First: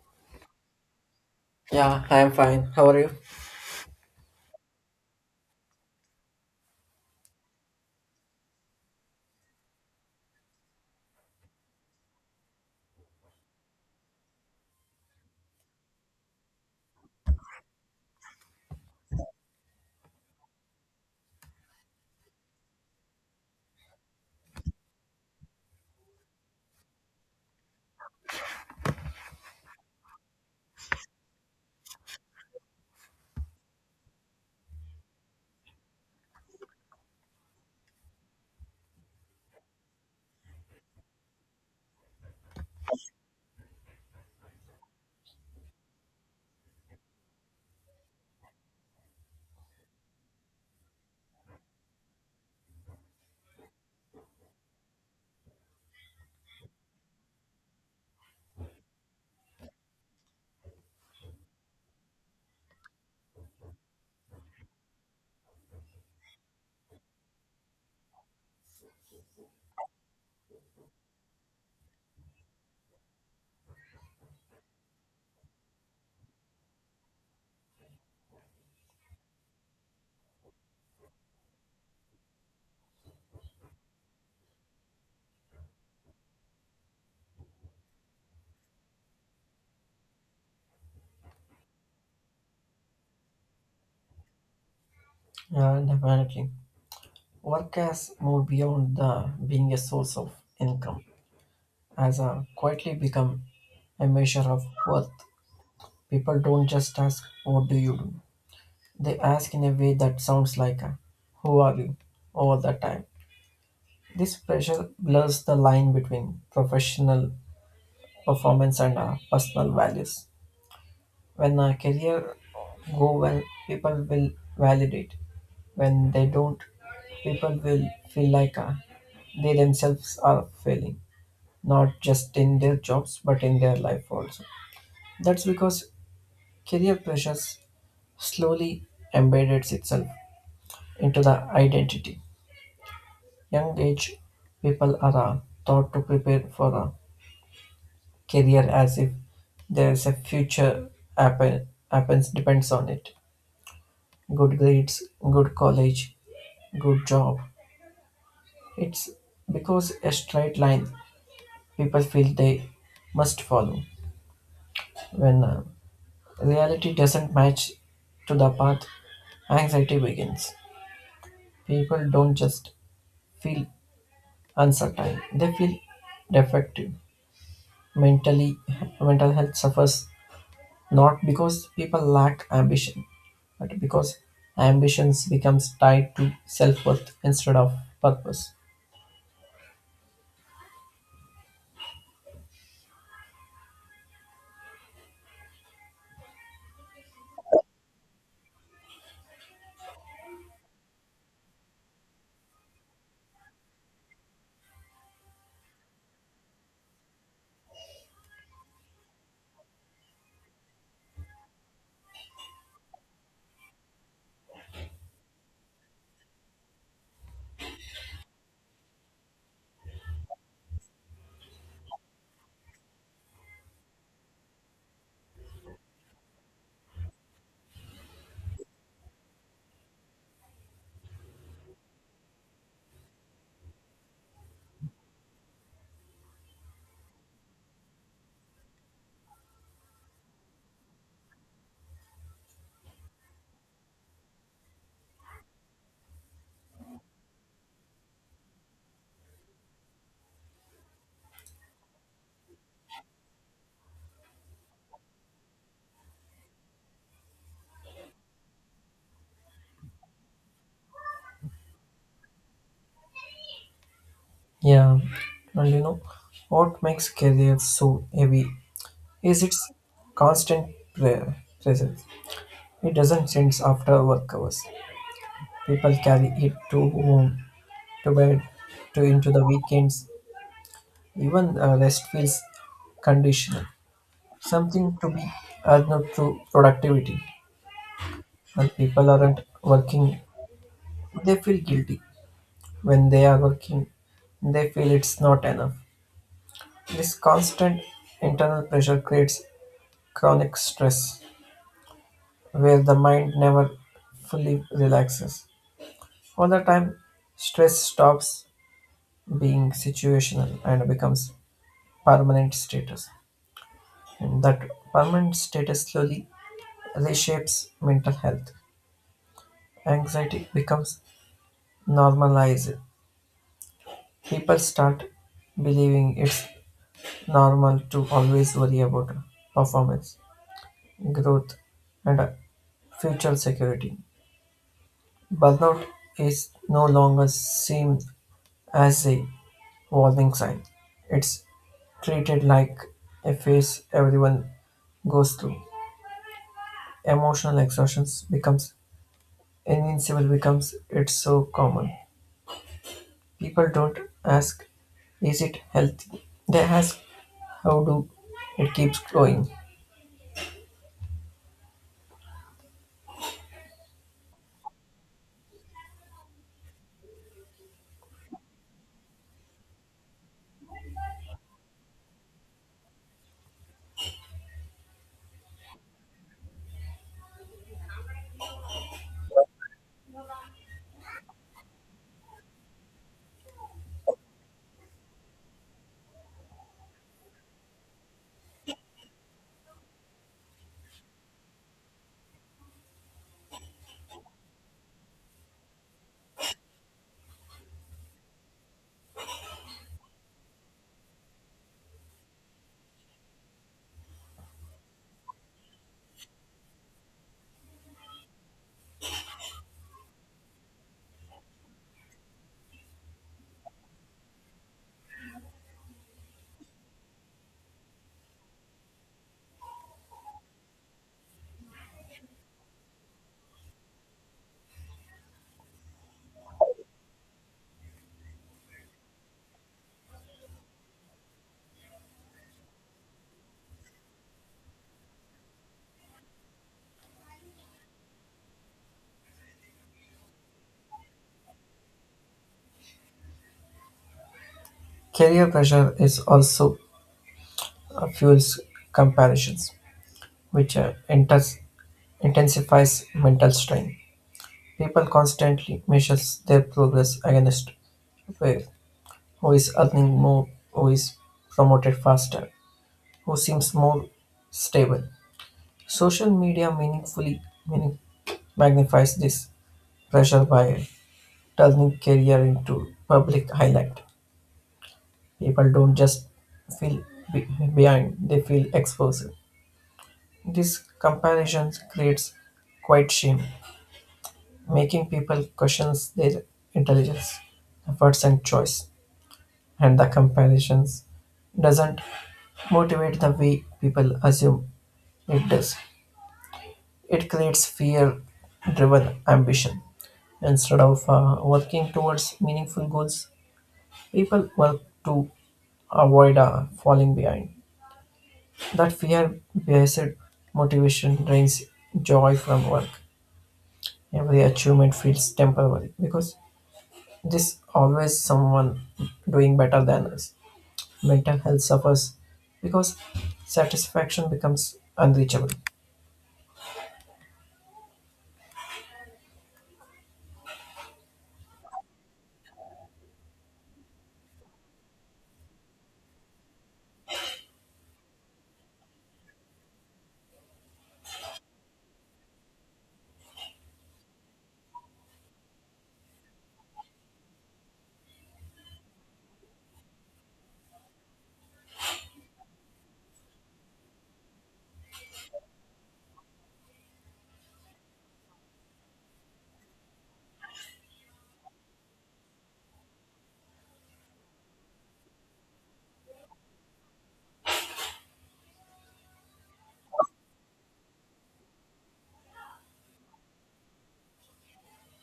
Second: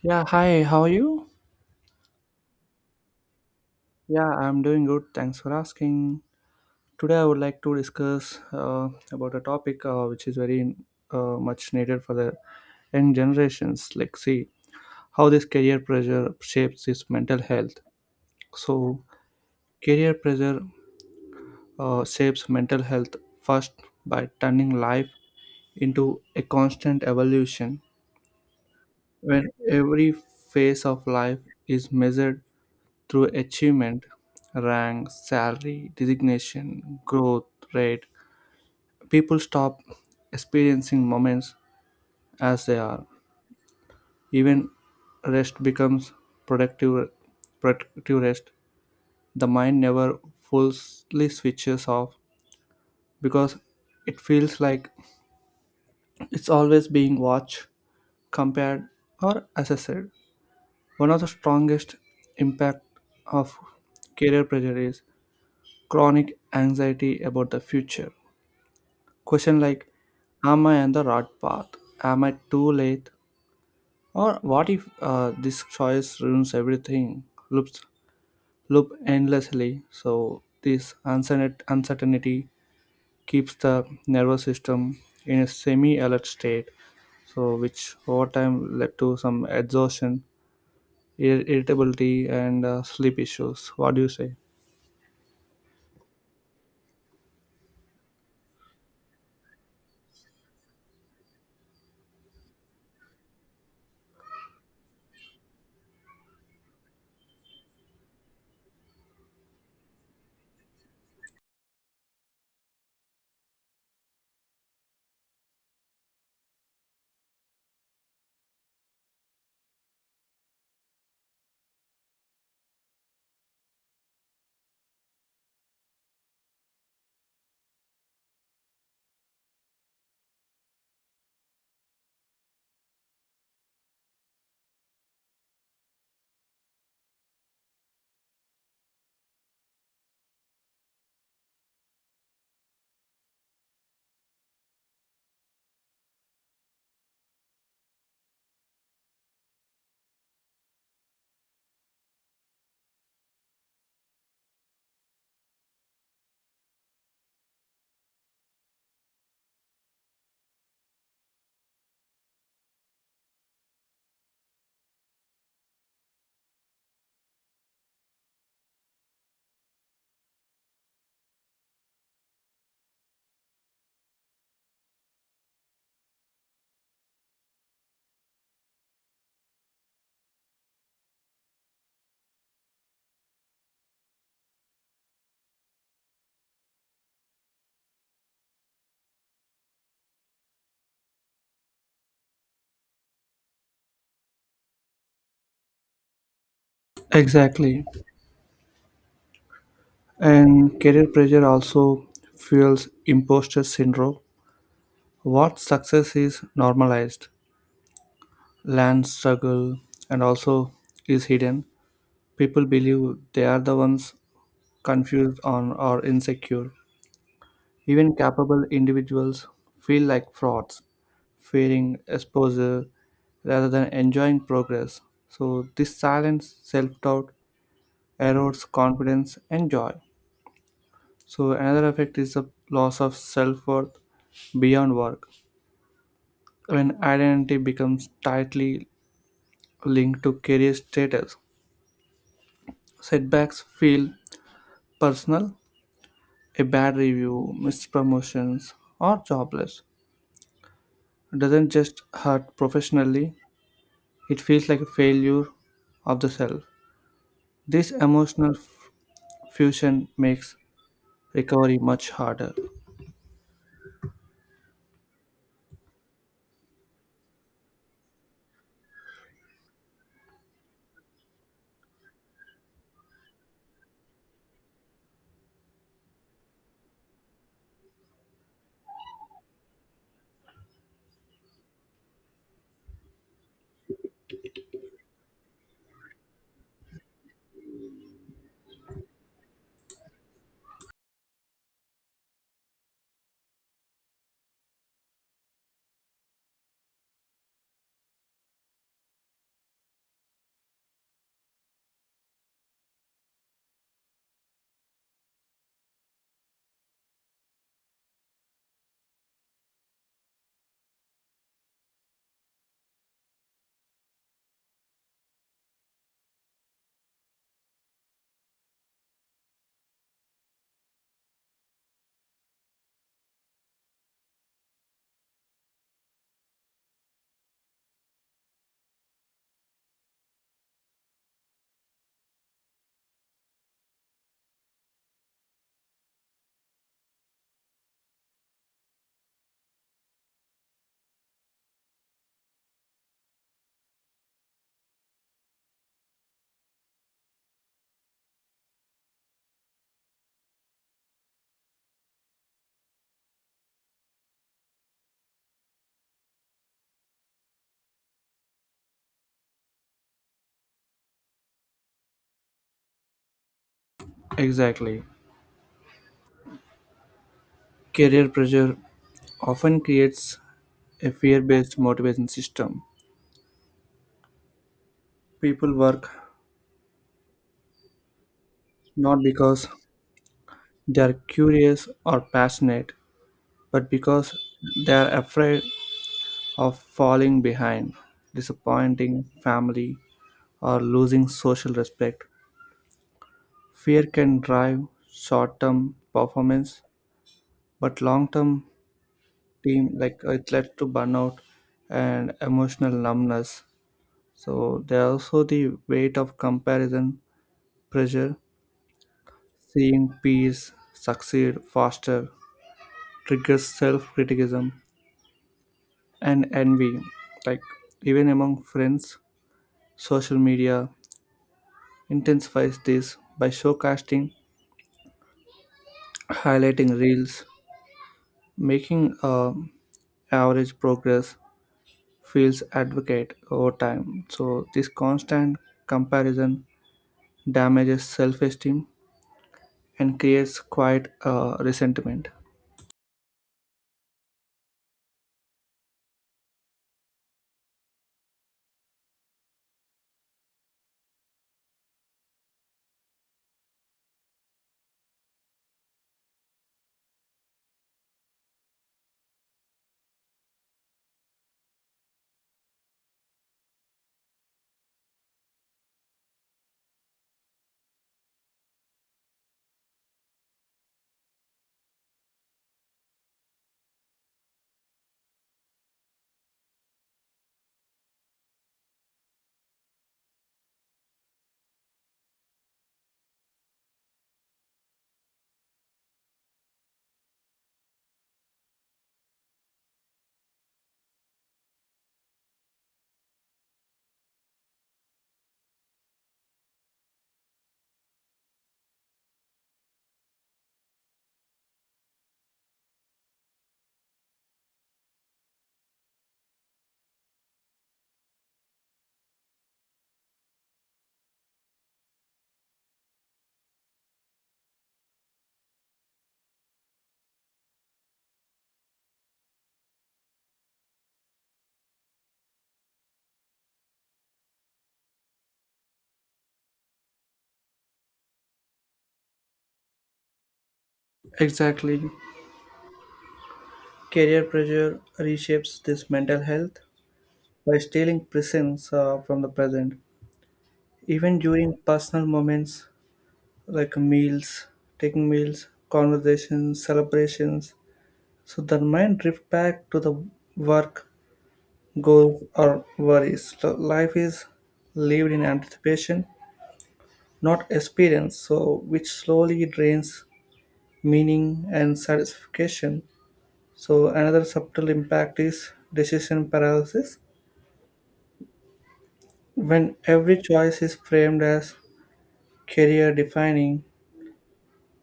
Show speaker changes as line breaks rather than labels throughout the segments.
Yeah, hi, how are you?
Yeah, I'm fine. How are you?
Yeah, I'm doing good. Thanks for asking. Today, I would like to discuss about a topic which is very much needed for the young generations. Like, see how this career pressure shapes this mental health. So, career pressure shapes mental health first by turning life into a constant evolution. When every phase of life is measured through achievement, rank, salary, designation, growth rate. People stop experiencing moments as they are. Even rest becomes productive, productive rest. The mind never fully switches off because it feels like it's always being watched, compared, or assessed. One of the strongest impact of career pressure is chronic anxiety about the future. Question like, am I on the right path? Am I too late? Or what if this choice ruins everything? Loops loop endlessly. So this uncertainty keeps the nervous system in a semi-alert state. So which over time led to some exhaustion, irritability, and sleep issues. What do you say?
Yeah, definitely. Work has moved beyond the being a source of income, has quietly become a measure of worth. People don't just ask, What do you do? They ask in a way that sounds like, Who are you? All the time. This pressure blurs the line between professional performance and personal values. When a career go well, people will validate. When they don't, people will feel like they themselves are failing not just in their jobs but in their life also. That's because career pressures slowly embeds itself into the identity. Young age people are taught to prepare for a career as if there's a future happens depends on it: good grades, good college, good job. It's because a straight line people feel they must follow. When reality doesn't match to the path, anxiety begins. People don't just feel uncertain, they feel defective. Mentally, mental health suffers not because people lack ambition, but because ambitions becomes tied to self-worth instead of purpose.
Exactly. And career pressure also fuels imposter syndrome. What success is normalized, land struggle, and also is hidden. People believe they are the ones confused on or insecure. Even capable individuals feel like frauds, fearing exposure rather than enjoying progress. So this silent self-doubt erodes confidence and joy. So another effect is the loss of self-worth beyond work. When identity becomes tightly linked to career status. Setbacks feel personal. A bad review, missed promotions, or jobless doesn't just hurt professionally, it feels like a failure of the self. This emotional fusion makes recovery much harder.
Yeah, and you know what makes career so heavy is its constant pre- presence. It doesn't end after work hours. People carry it to home, to bed, to into the weekends. Even rest feels conditional, something to be earned through productivity. When people aren't working, they feel guilty. When they are working, they feel it's not enough. This constant internal pressure creates chronic stress, where the mind never fully relaxes. All the time, stress stops being situational and becomes permanent status. And that permanent status slowly reshapes mental health. Anxiety becomes normalized. People start believing it's normal to always worry about performance, growth, and future security. Burnout is no longer seen as a warning sign. It's treated like a phase everyone goes through. Emotional exhaustion becomes invincible, becomes it's so common. People don't ask, is it healthy? They ask, how do it keeps growing?
Exactly. Career pressure often creates a fear based motivation system. People work not because they are curious or passionate, but because they are afraid of falling behind, disappointing family, or losing social respect. Fear can drive short-term performance, but long-term team it leads to burnout and emotional numbness. So there are also the weight of comparison, pressure, seeing peers succeed faster triggers self-criticism and envy, like even among friends, social media, intensifies this by showcasting, highlighting reels, making average progress feels advocate over time. So this constant comparison damages self-esteem and creates quiet resentment.
Career pressure is also fuels comparisons, which intensifies mental strain. People constantly measures their progress against where, who is earning more, who is promoted faster, who seems more stable. Social media meaning, magnifies this pressure by turning career into public highlight. People don't just feel be- behind, they feel exposed. This comparison creates quite shame, making people question their intelligence, efforts and choice. And the comparisons doesn't motivate the way people assume it does. It creates fear driven ambition. Instead of working towards meaningful goals, people work to avoid falling behind. That fear based motivation drains joy from work. Every achievement feels temporary because there's always someone doing better than us. Mental health suffers because satisfaction becomes unreachable.
Exactly, career pressure reshapes this mental health by stealing presence from the present. Even during personal moments like meals, taking meals, conversations, celebrations, so their mind drift back to the work, goals, or worries. So life is lived in anticipation, not experience, so which slowly drains meaning and satisfaction. So another subtle impact is decision paralysis. When every choice is framed as career defining,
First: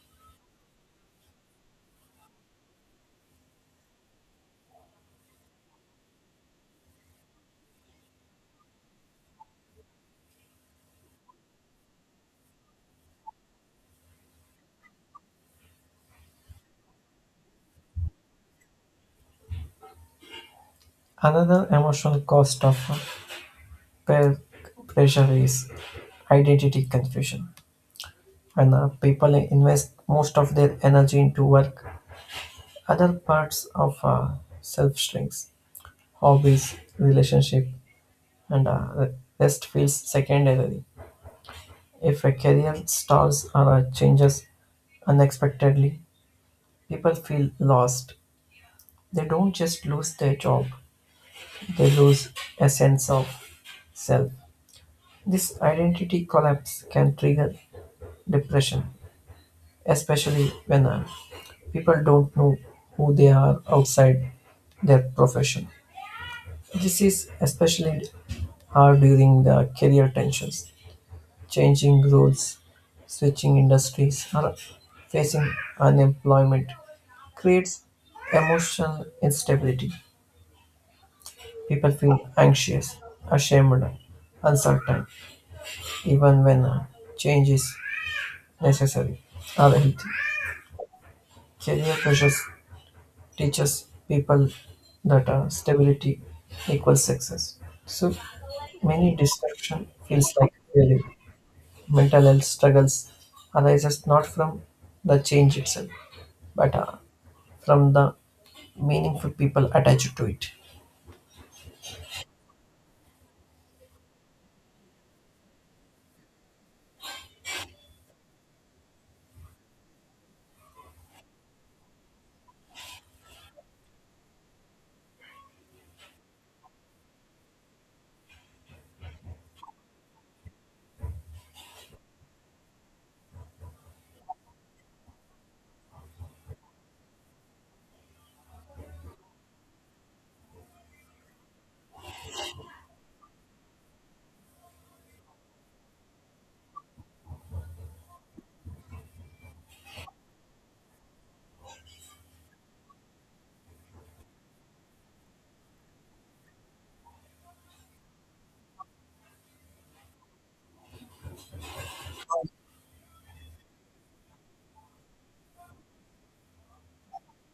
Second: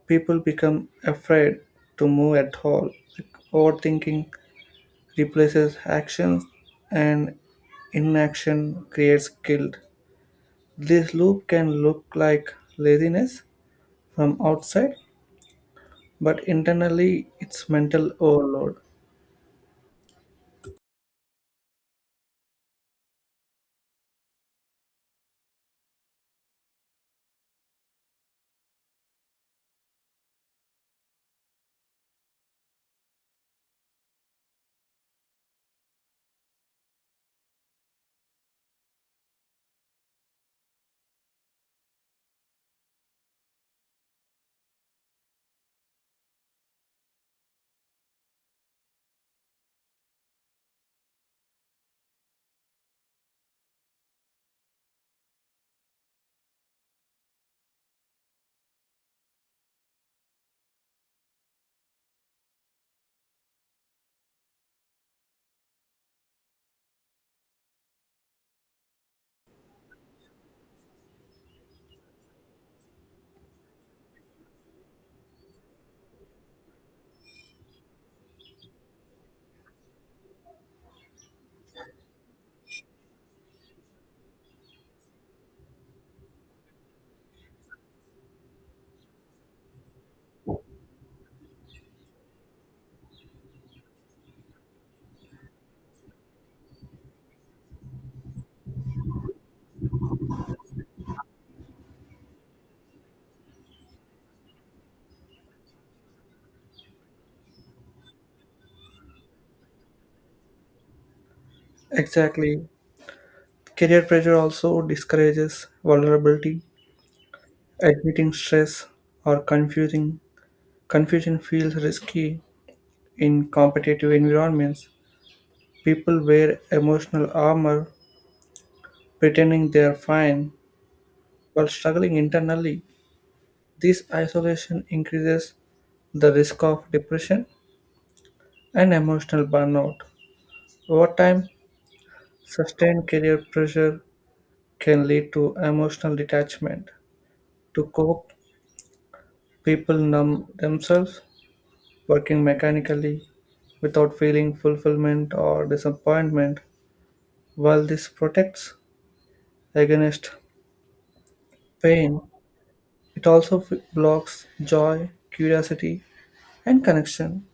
people become afraid to move at all. Like, overthinking replaces action and inaction creates guilt. This loop can look like laziness from outside, but internally it's mental overload.
Another emotional cost of peer pressure is identity confusion. When people invest most of their energy into work, other parts of self shrinks: hobbies, relationship, and the rest feels secondary. If a career stalls or changes unexpectedly, people feel lost. They don't just lose their job, they lose a sense of self. This identity collapse can trigger depression, especially when people don't know who they are outside their profession. This is especially hard during the career tensions: changing rules, switching industries, or facing unemployment creates emotional instability. People feel anxious, ashamed, uncertain, even when change is necessary or healthy. Career pressures teaches people that stability equals success. So many distraction feels like failure. Mental health struggles arises not from the change itself, but from the meaningful people attached to it.
Exactly. Career pressure also discourages vulnerability. Admitting stress or confusing confusion feels risky in competitive environments. People wear emotional armor, pretending they are fine while struggling internally. This isolation increases the risk of depression and emotional burnout. Over time, sustained career pressure can lead to emotional detachment. To cope, people numb themselves, working mechanically without feeling fulfillment or disappointment. While this protects against pain, it also blocks joy, curiosity, and connection.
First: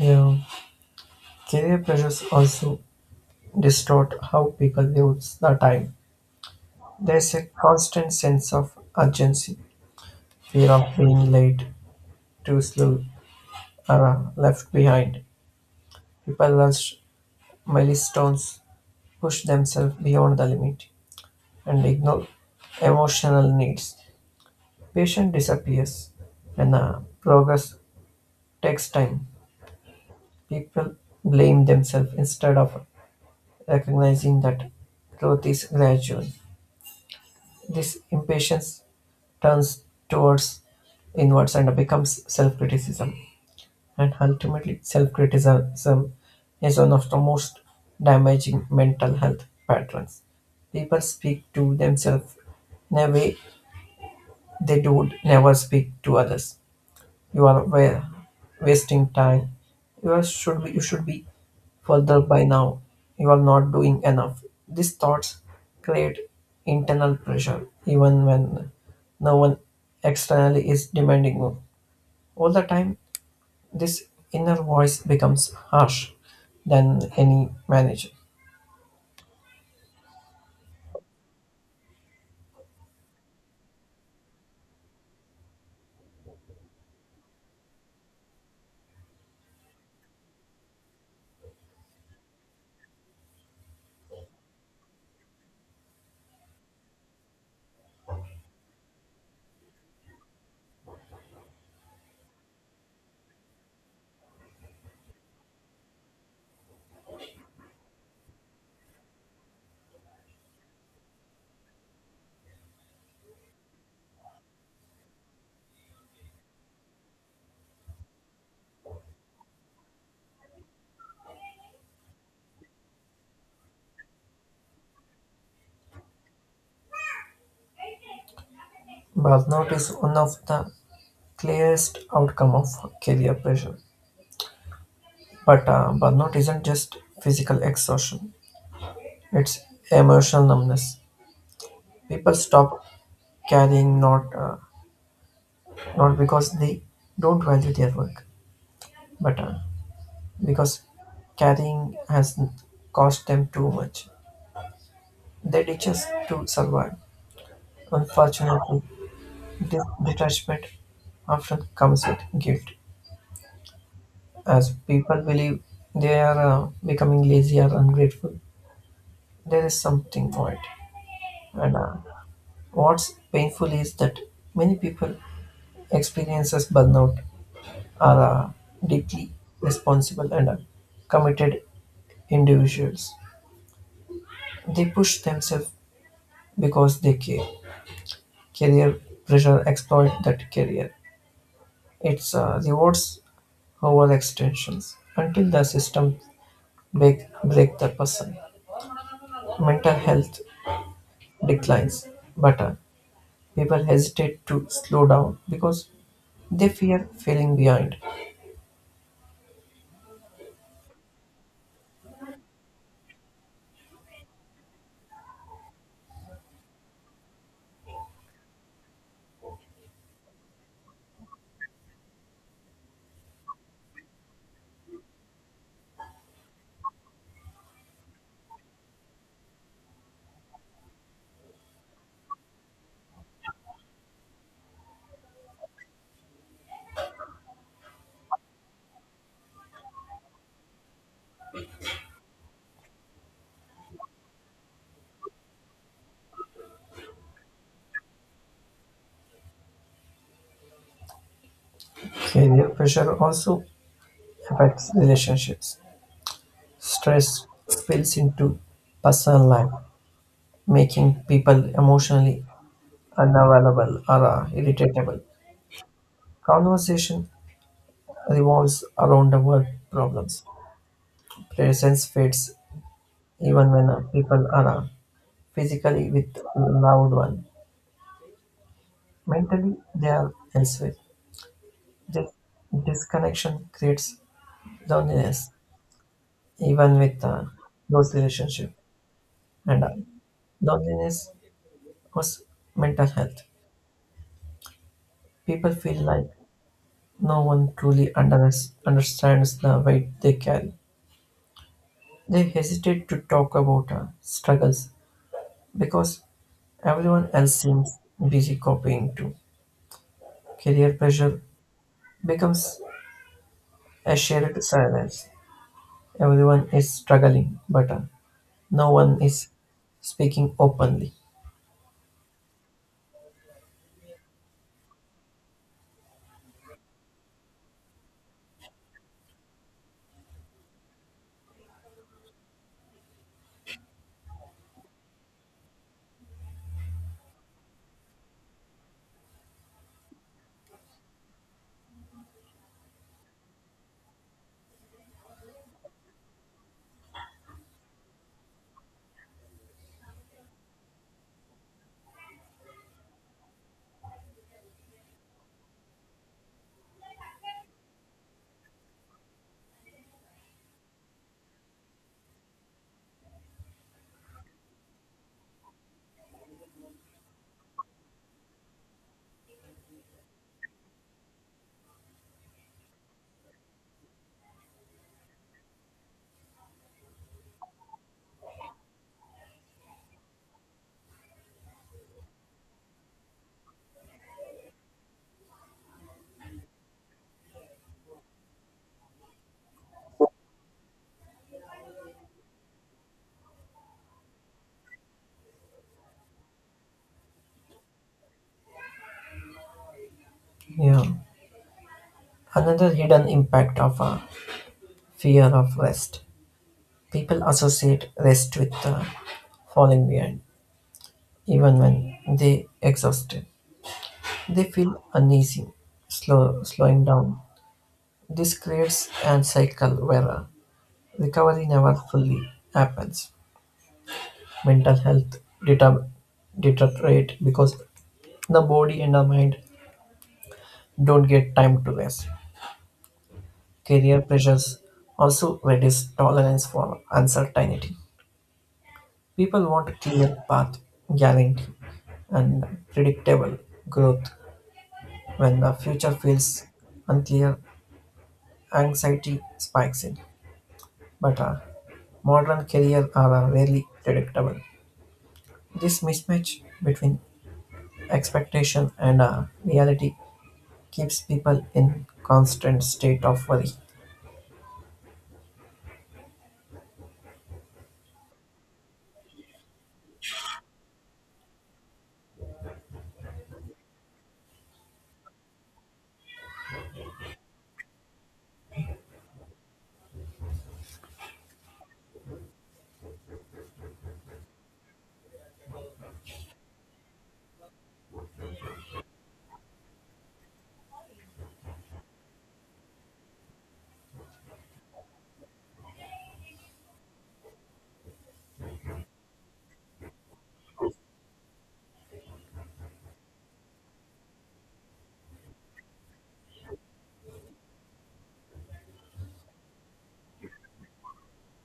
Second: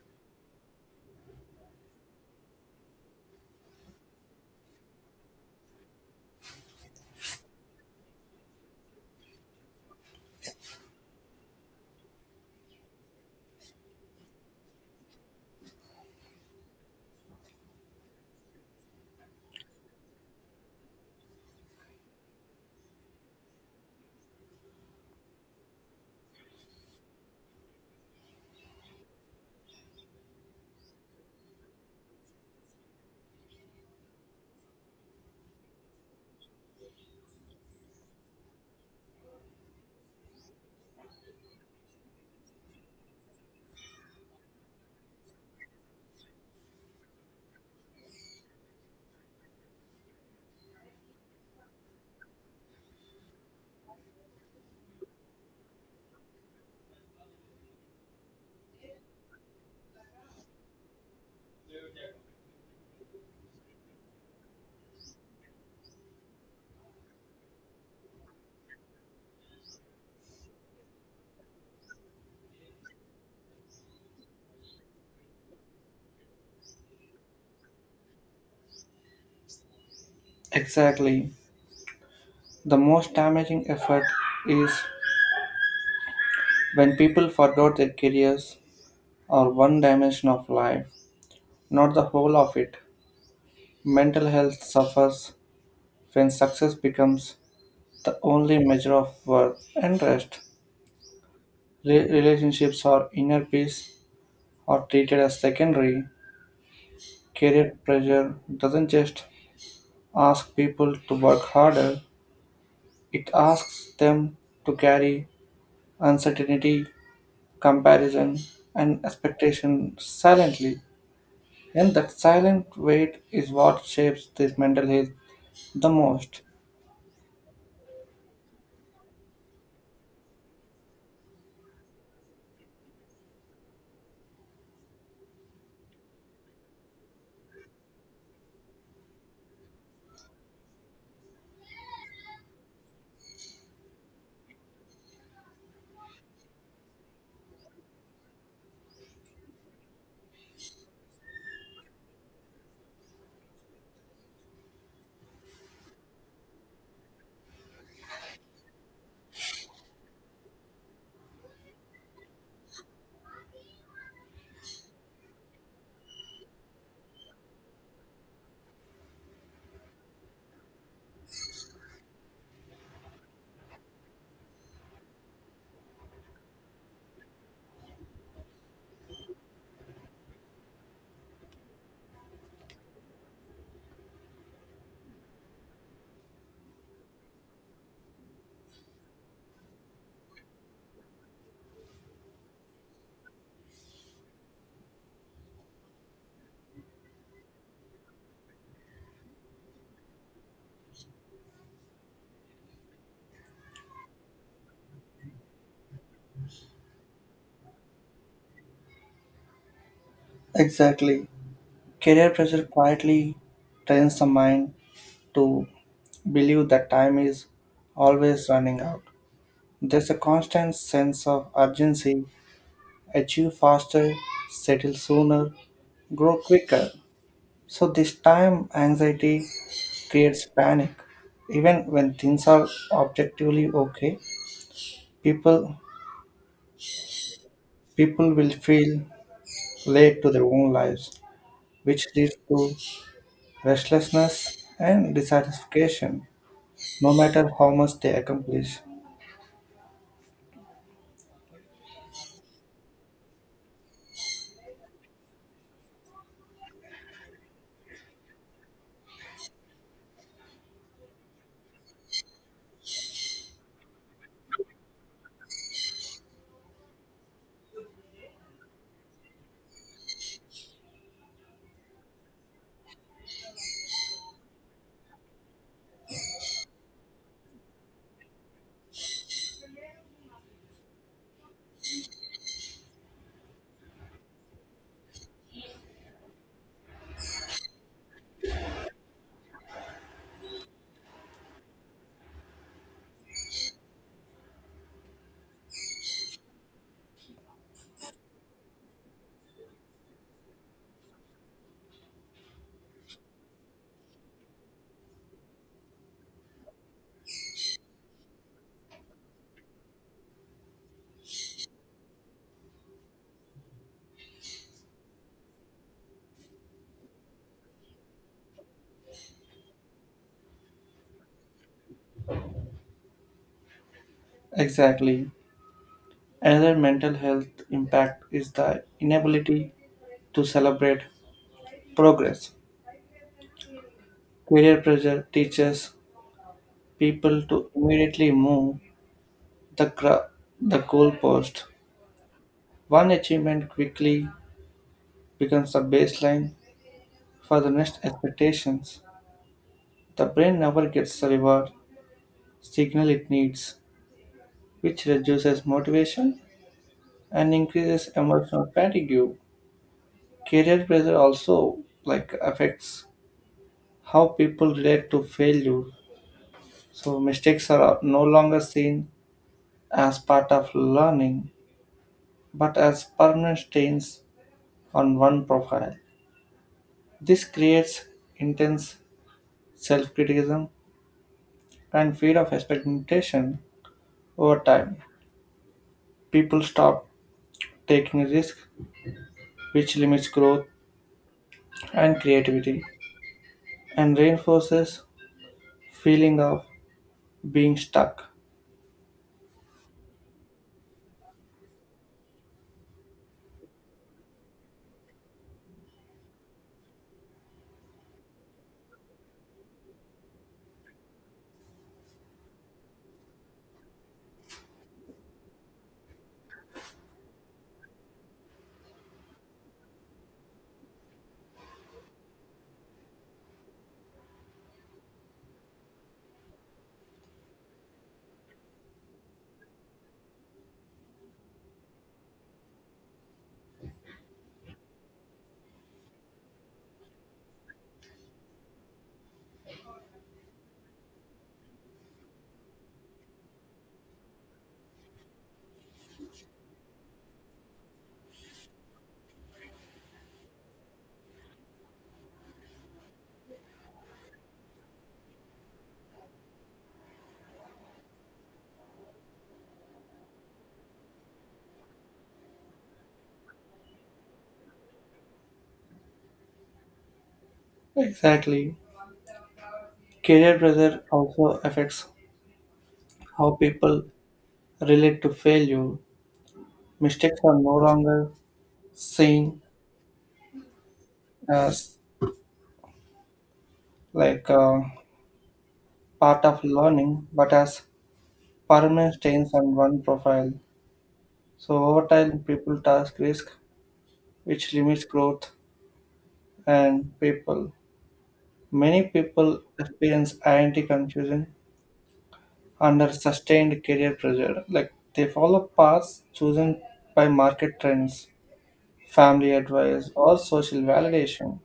Yeah. Career pressures also distort how people use the time. There's a constant sense of urgency, fear of being late, too slow, or left behind. People rush milestones, push themselves beyond the limit, and ignore emotional needs. Patience disappears, and progress takes time. People blame themselves instead of recognizing that growth is gradual. This impatience turns towards inwards and becomes self criticism. And ultimately, self criticism is one of the most damaging mental health patterns. People speak to themselves in a way they do never speak to others. You are wasting time. You should be further by now. You are not doing enough. These thoughts create internal pressure even when no one externally is demanding more. All the time, this inner voice becomes harsh than any manager.
Exactly. The most damaging effect is when people forgot their careers or one dimension of life, not the whole of it. Mental health suffers when success becomes the only measure of worth and rest. Relationships or inner peace are treated as secondary. Career pressure doesn't just ask people to work harder, it asks them to carry uncertainty, comparison, and expectation silently. And that silent weight is what shapes this mental health the most.
Burnout is one of the clearest outcome of career pressure, but burnout isn't just physical exhaustion, it's emotional numbness. People stop caring not because they don't value their work, but because caring has cost them too much. They ditch us to survive. Unfortunately, this detachment often comes with guilt, as people believe they are becoming lazy or ungrateful. There is something to it, and what's painful is that many people experiences burnout are deeply responsible and committed individuals. They push themselves because they care. Career pressure exploit that career. It's rewards overextensions until the system break the person. Mental health declines, but people hesitate to slow down because they fear falling behind.
Exactly. Career pressure quietly trains the mind to believe that time is always running out. There's a constant sense of urgency achieve faster, settle sooner, grow quicker. So, this time anxiety creates panic. Even when things are objectively okay, people, people will feel late to their own lives. Which leads to restlessness and dissatisfaction, no matter how much they accomplish.
Career pressure also affects relationships. Stress spills into personal life, making people emotionally unavailable or irritable. Conversation revolves around the work problems. Presence fades even when people are physically with loved one. Mentally, they are elsewhere. This disconnection creates loneliness, even with those relationships. And loneliness was mental health. People feel like no one truly understands the weight they carry. They hesitate to talk about our struggles because everyone else seems busy copying too. Career pressure becomes a shared silence. Everyone is struggling, but no one is speaking openly.
Exactly. Another mental health impact is the inability to celebrate progress. Career pressure teaches people to immediately move the, gra- the goalpost. One achievement quickly becomes the baseline for the next expectations. The brain never gets the reward signal it needs, which reduces motivation and increases emotional fatigue. Career pressure also like affects how people relate to failure. So mistakes are no longer seen as part of learning, but as permanent stains on one profile. This creates intense self-criticism and fear of expectation over time. People stop taking risks, which limits growth and creativity and reinforces feeling of being stuck.
Yeah. Another hidden impact of fear of rest. People associate rest with falling behind, even when they exhausted. They feel uneasy, slowing down. This creates a cycle where recovery never fully happens. Mental health deta- deteriorate because the body and the mind don't get time to rest. Career pressures also reduce tolerance for uncertainty. People want a clear path, guarantee, and predictable growth. When the future feels unclear, anxiety spikes in. But modern careers are rarely predictable. This mismatch between expectation and reality keeps people in constant state of worry.
Exactly. Career pressure also affects how people relate to failure. Mistakes are no longer seen as like uh, part of learning, but as permanent stains on one profile. So over time, people task risk, which limits growth and people. Many people experience identity confusion under sustained career pressure. Like they follow paths chosen by market trends family advice, or social validation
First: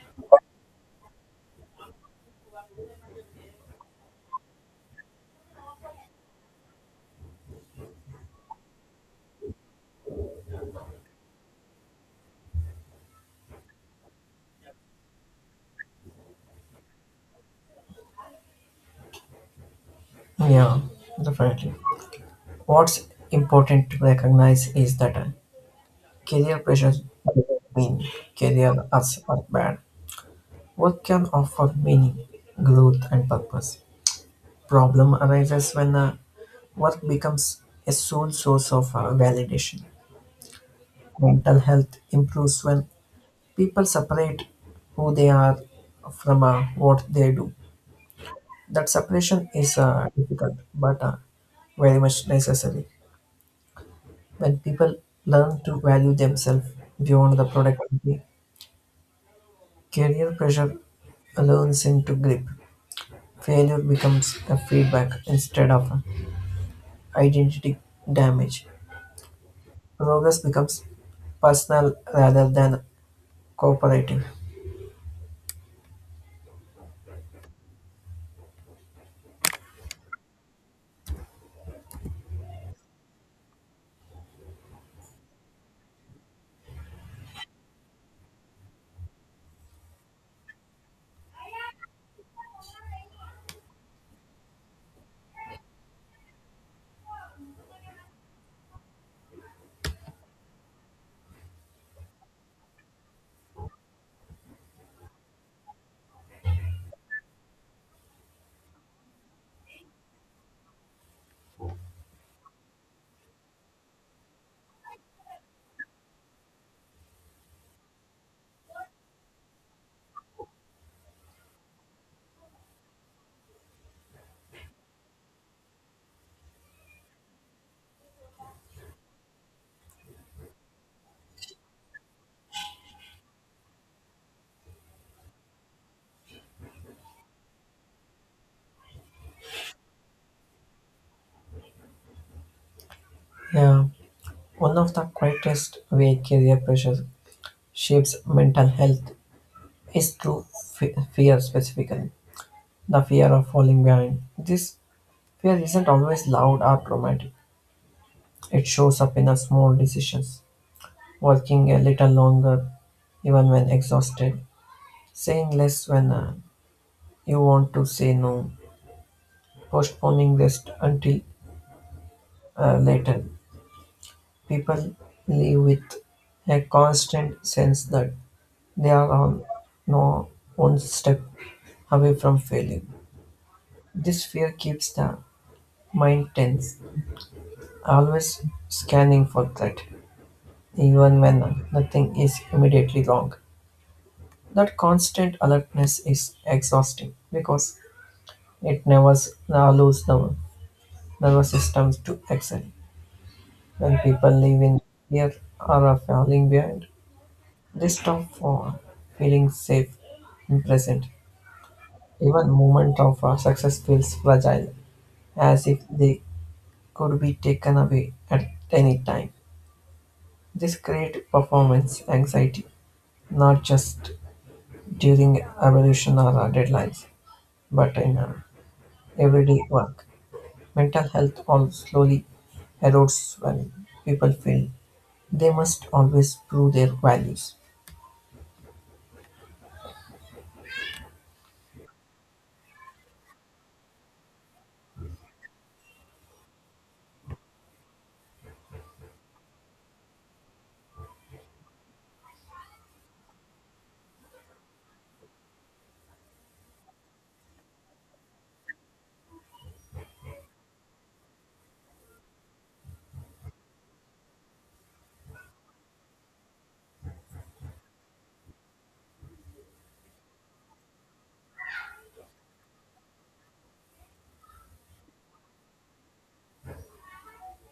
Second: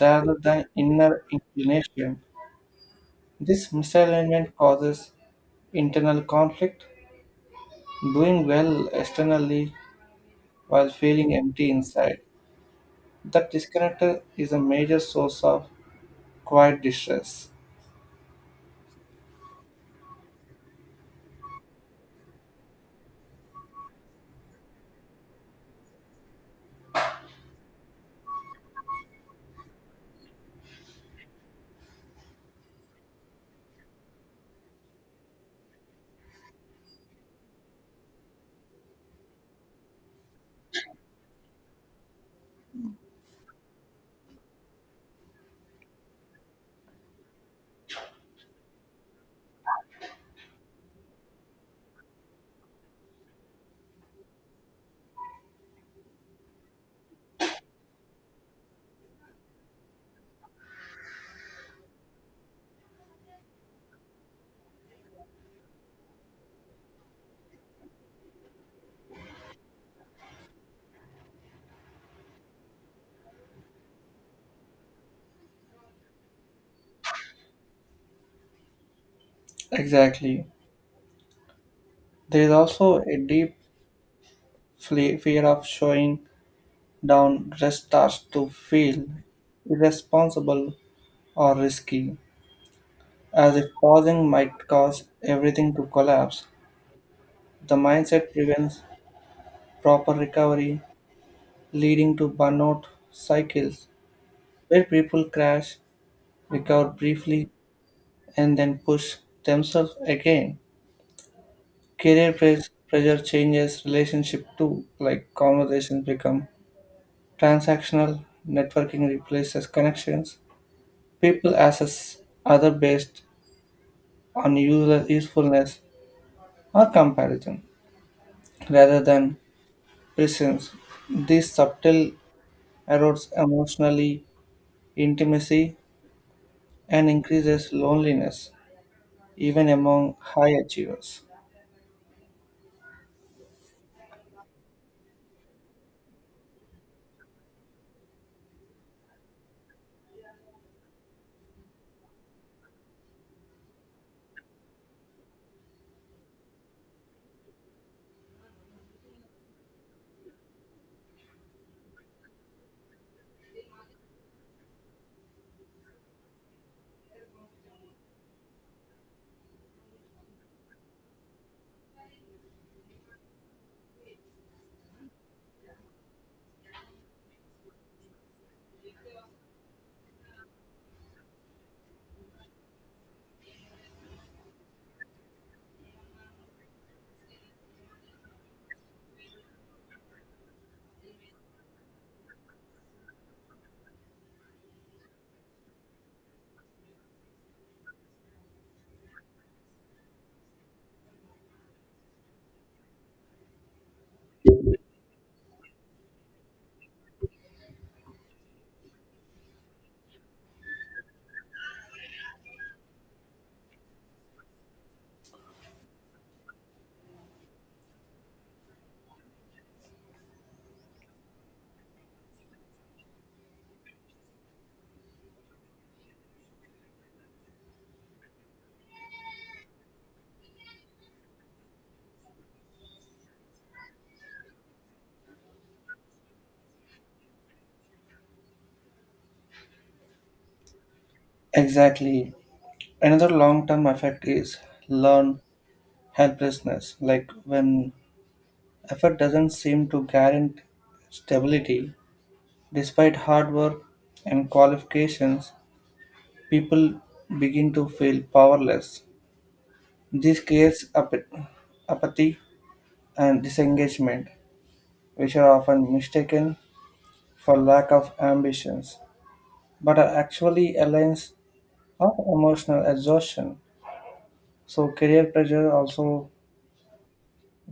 rather than inner inclination. This misalignment causes internal conflict, doing well externally while feeling empty inside. That disconnect is a major source of quiet distress.
Yeah, definitely. What's important to recognize is that career pressure doesn't mean career as are bad. Work can offer meaning, growth, and purpose. Problem arises when work becomes a sole source of validation. Mental health improves when people separate who they are from what they do. That separation is difficult, but very much necessary. When people learn to value themselves beyond the productivity, career pressure learns into grip. Failure becomes a feedback instead of identity damage. Progress becomes personal rather than cooperative.
Exactly. There is also a deep fear of showing down just starts to feel irresponsible or risky, as if pausing might cause everything to collapse. The mindset prevents proper recovery, leading to burnout cycles where people crash, recover briefly, and then push themselves again. Career pressure changes relationship too, like conversations become transactional, networking replaces connections. People assess other based on user usefulness or comparison rather than presence. This subtle erodes emotionally intimacy and increases loneliness even among high achievers.
Yeah, one of the quietest way career pressure shapes mental health is through fear, specifically the fear of falling behind. This fear isn't always loud or dramatic. It shows up in the small decisions: working a little longer even when exhausted, saying less when you want to say no, postponing rest until later. People live with a constant sense that they are on no one step away from failing. This fear keeps the mind tense. Always scanning for threat, even when nothing is immediately wrong. That constant alertness is exhausting because it never allows the nervous systems to excel. When people live in fear or are falling behind, they stop for feeling safe and present. Even moment of success feels fragile, as if they could be taken away at any time. This creates performance anxiety, not just during abolition or our deadlines, but in our everyday work. Mental health all slowly erodes when people feel they must always prove their values.
Exactly. Another long term effect is learned helplessness. Like when effort doesn't seem to guarantee stability, despite hard work and qualifications, people begin to feel powerless. This creates apathy and disengagement, which are often mistaken for lack of ambitions, but are actually aligned or emotional exhaustion. So, career pressure also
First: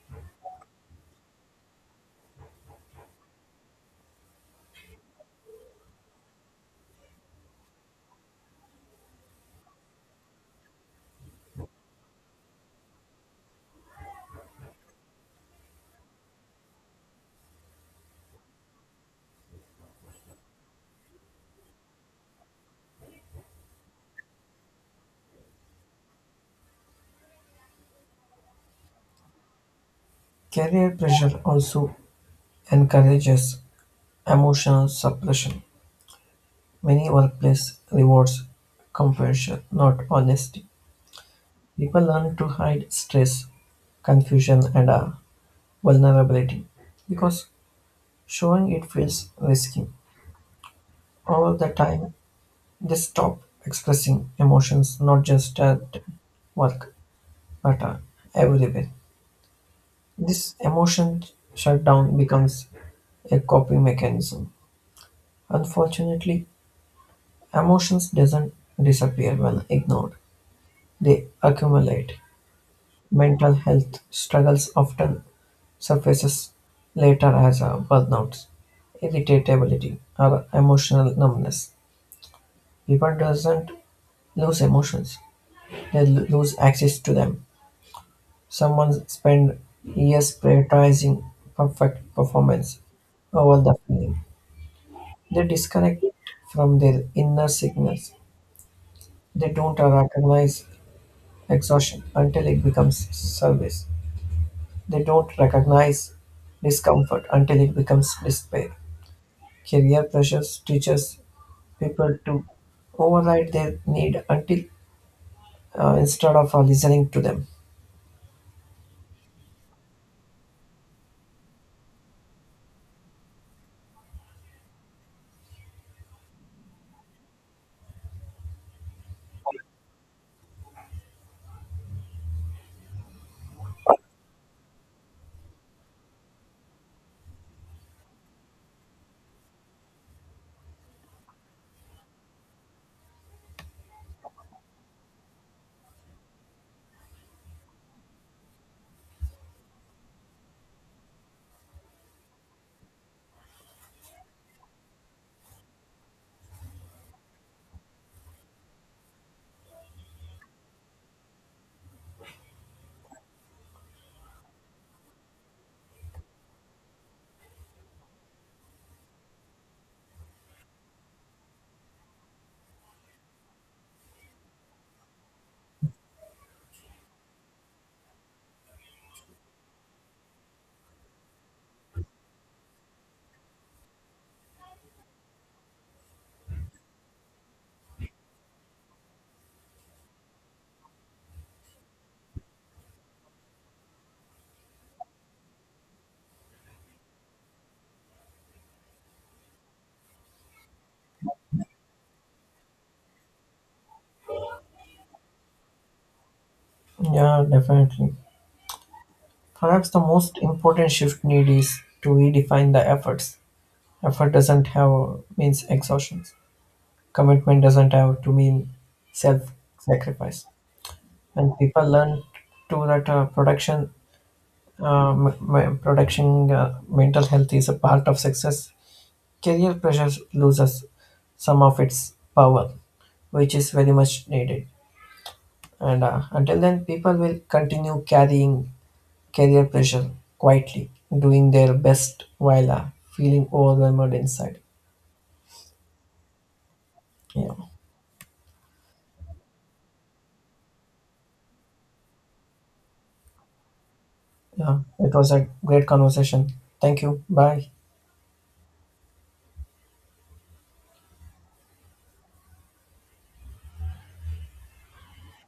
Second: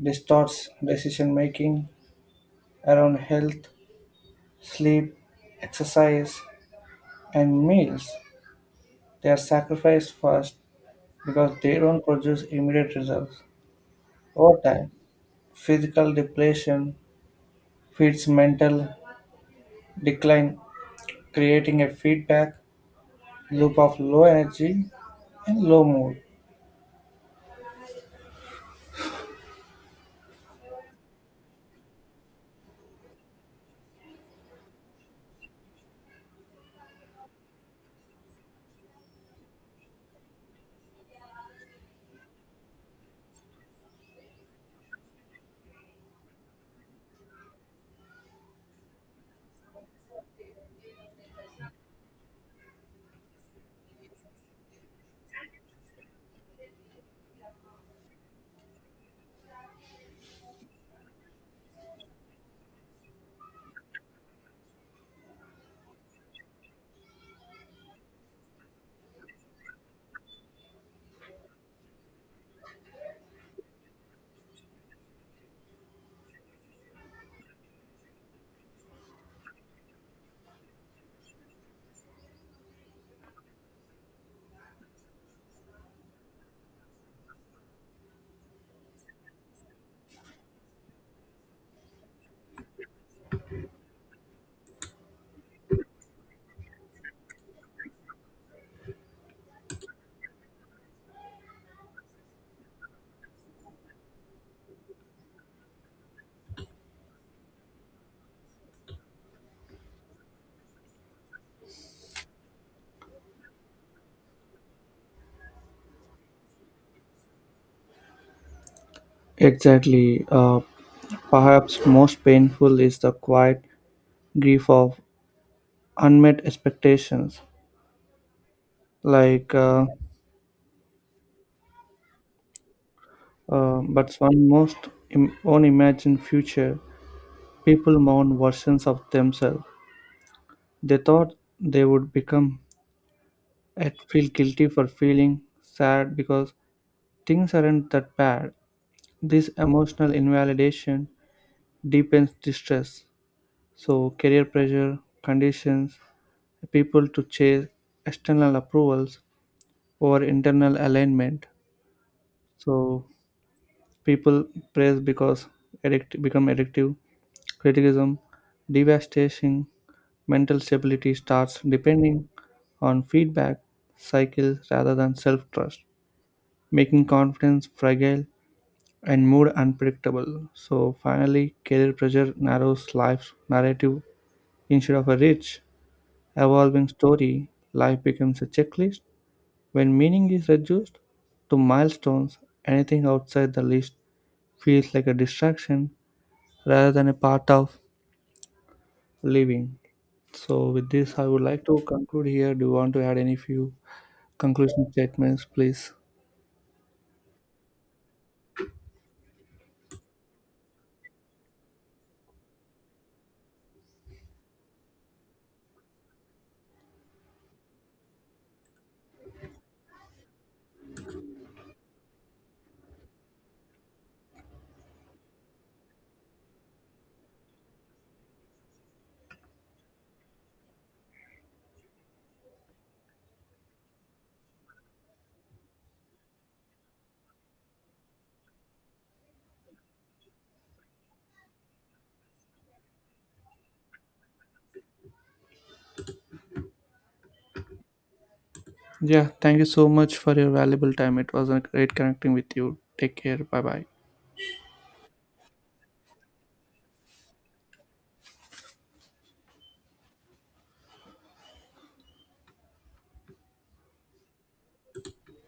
distorts decision making around health, sleep, exercise, and meals. They are sacrificed first because they don't produce immediate results. Over time, physical depletion feeds mental decline, creating a feedback loop of low energy and low mood.
Career pressure also encourages emotional suppression. Many workplace rewards compression, not honesty. People learn to hide stress, confusion, and vulnerability because showing it feels risky. All the time, they stop expressing emotions not just at work but everywhere. This emotion shutdown becomes a coping mechanism. Unfortunately, emotions doesn't disappear when ignored. They accumulate. Mental health struggles often surfaces later as a burnout, irritability, or emotional numbness. People doesn't lose emotions; they lose access to them. Someone spend years prioritizing perfect performance over the feeling. They disconnect it from their inner signals. They don't recognize exhaustion until it becomes service. They don't recognize discomfort until it becomes despair. Career pressures teaches people to override their need until instead of listening to them.
Exactly. Perhaps most painful is the quiet grief of unmet expectations like uh, but one most unimagined future people mourn versions of themselves they thought they would become and feel guilty for feeling sad because things aren't that bad. This emotional invalidation deepens distress. So career pressure conditions people to chase external approvals over internal alignment. So people praise because addict become addictive. Criticism, devastation, mental stability starts depending on feedback cycles rather than self-trust, making confidence fragile and mood unpredictable. So finally, career pressure narrows life's narrative instead of a rich, evolving story. Life becomes a checklist when meaning is reduced to milestones. Anything outside the list feels like a distraction rather than a part of living. So, with this, I would like to conclude here. Do you want to add any few conclusion statements, please?
Yeah, definitely. Perhaps the most important shift need is to redefine the efforts. Effort doesn't have means exhaustion. Commitment doesn't have to mean self-sacrifice. When people learn to that production, mental health is a part of success. Career pressure loses some of its power, which is very much needed. And until then, people will continue carrying career pressure quietly, doing their best while feeling overwhelmed inside. Yeah.
Yeah, thank you so much for your valuable time. It was a great connecting with you. Take care. Bye bye.
Yeah, it was a great conversation. Thank you. Bye.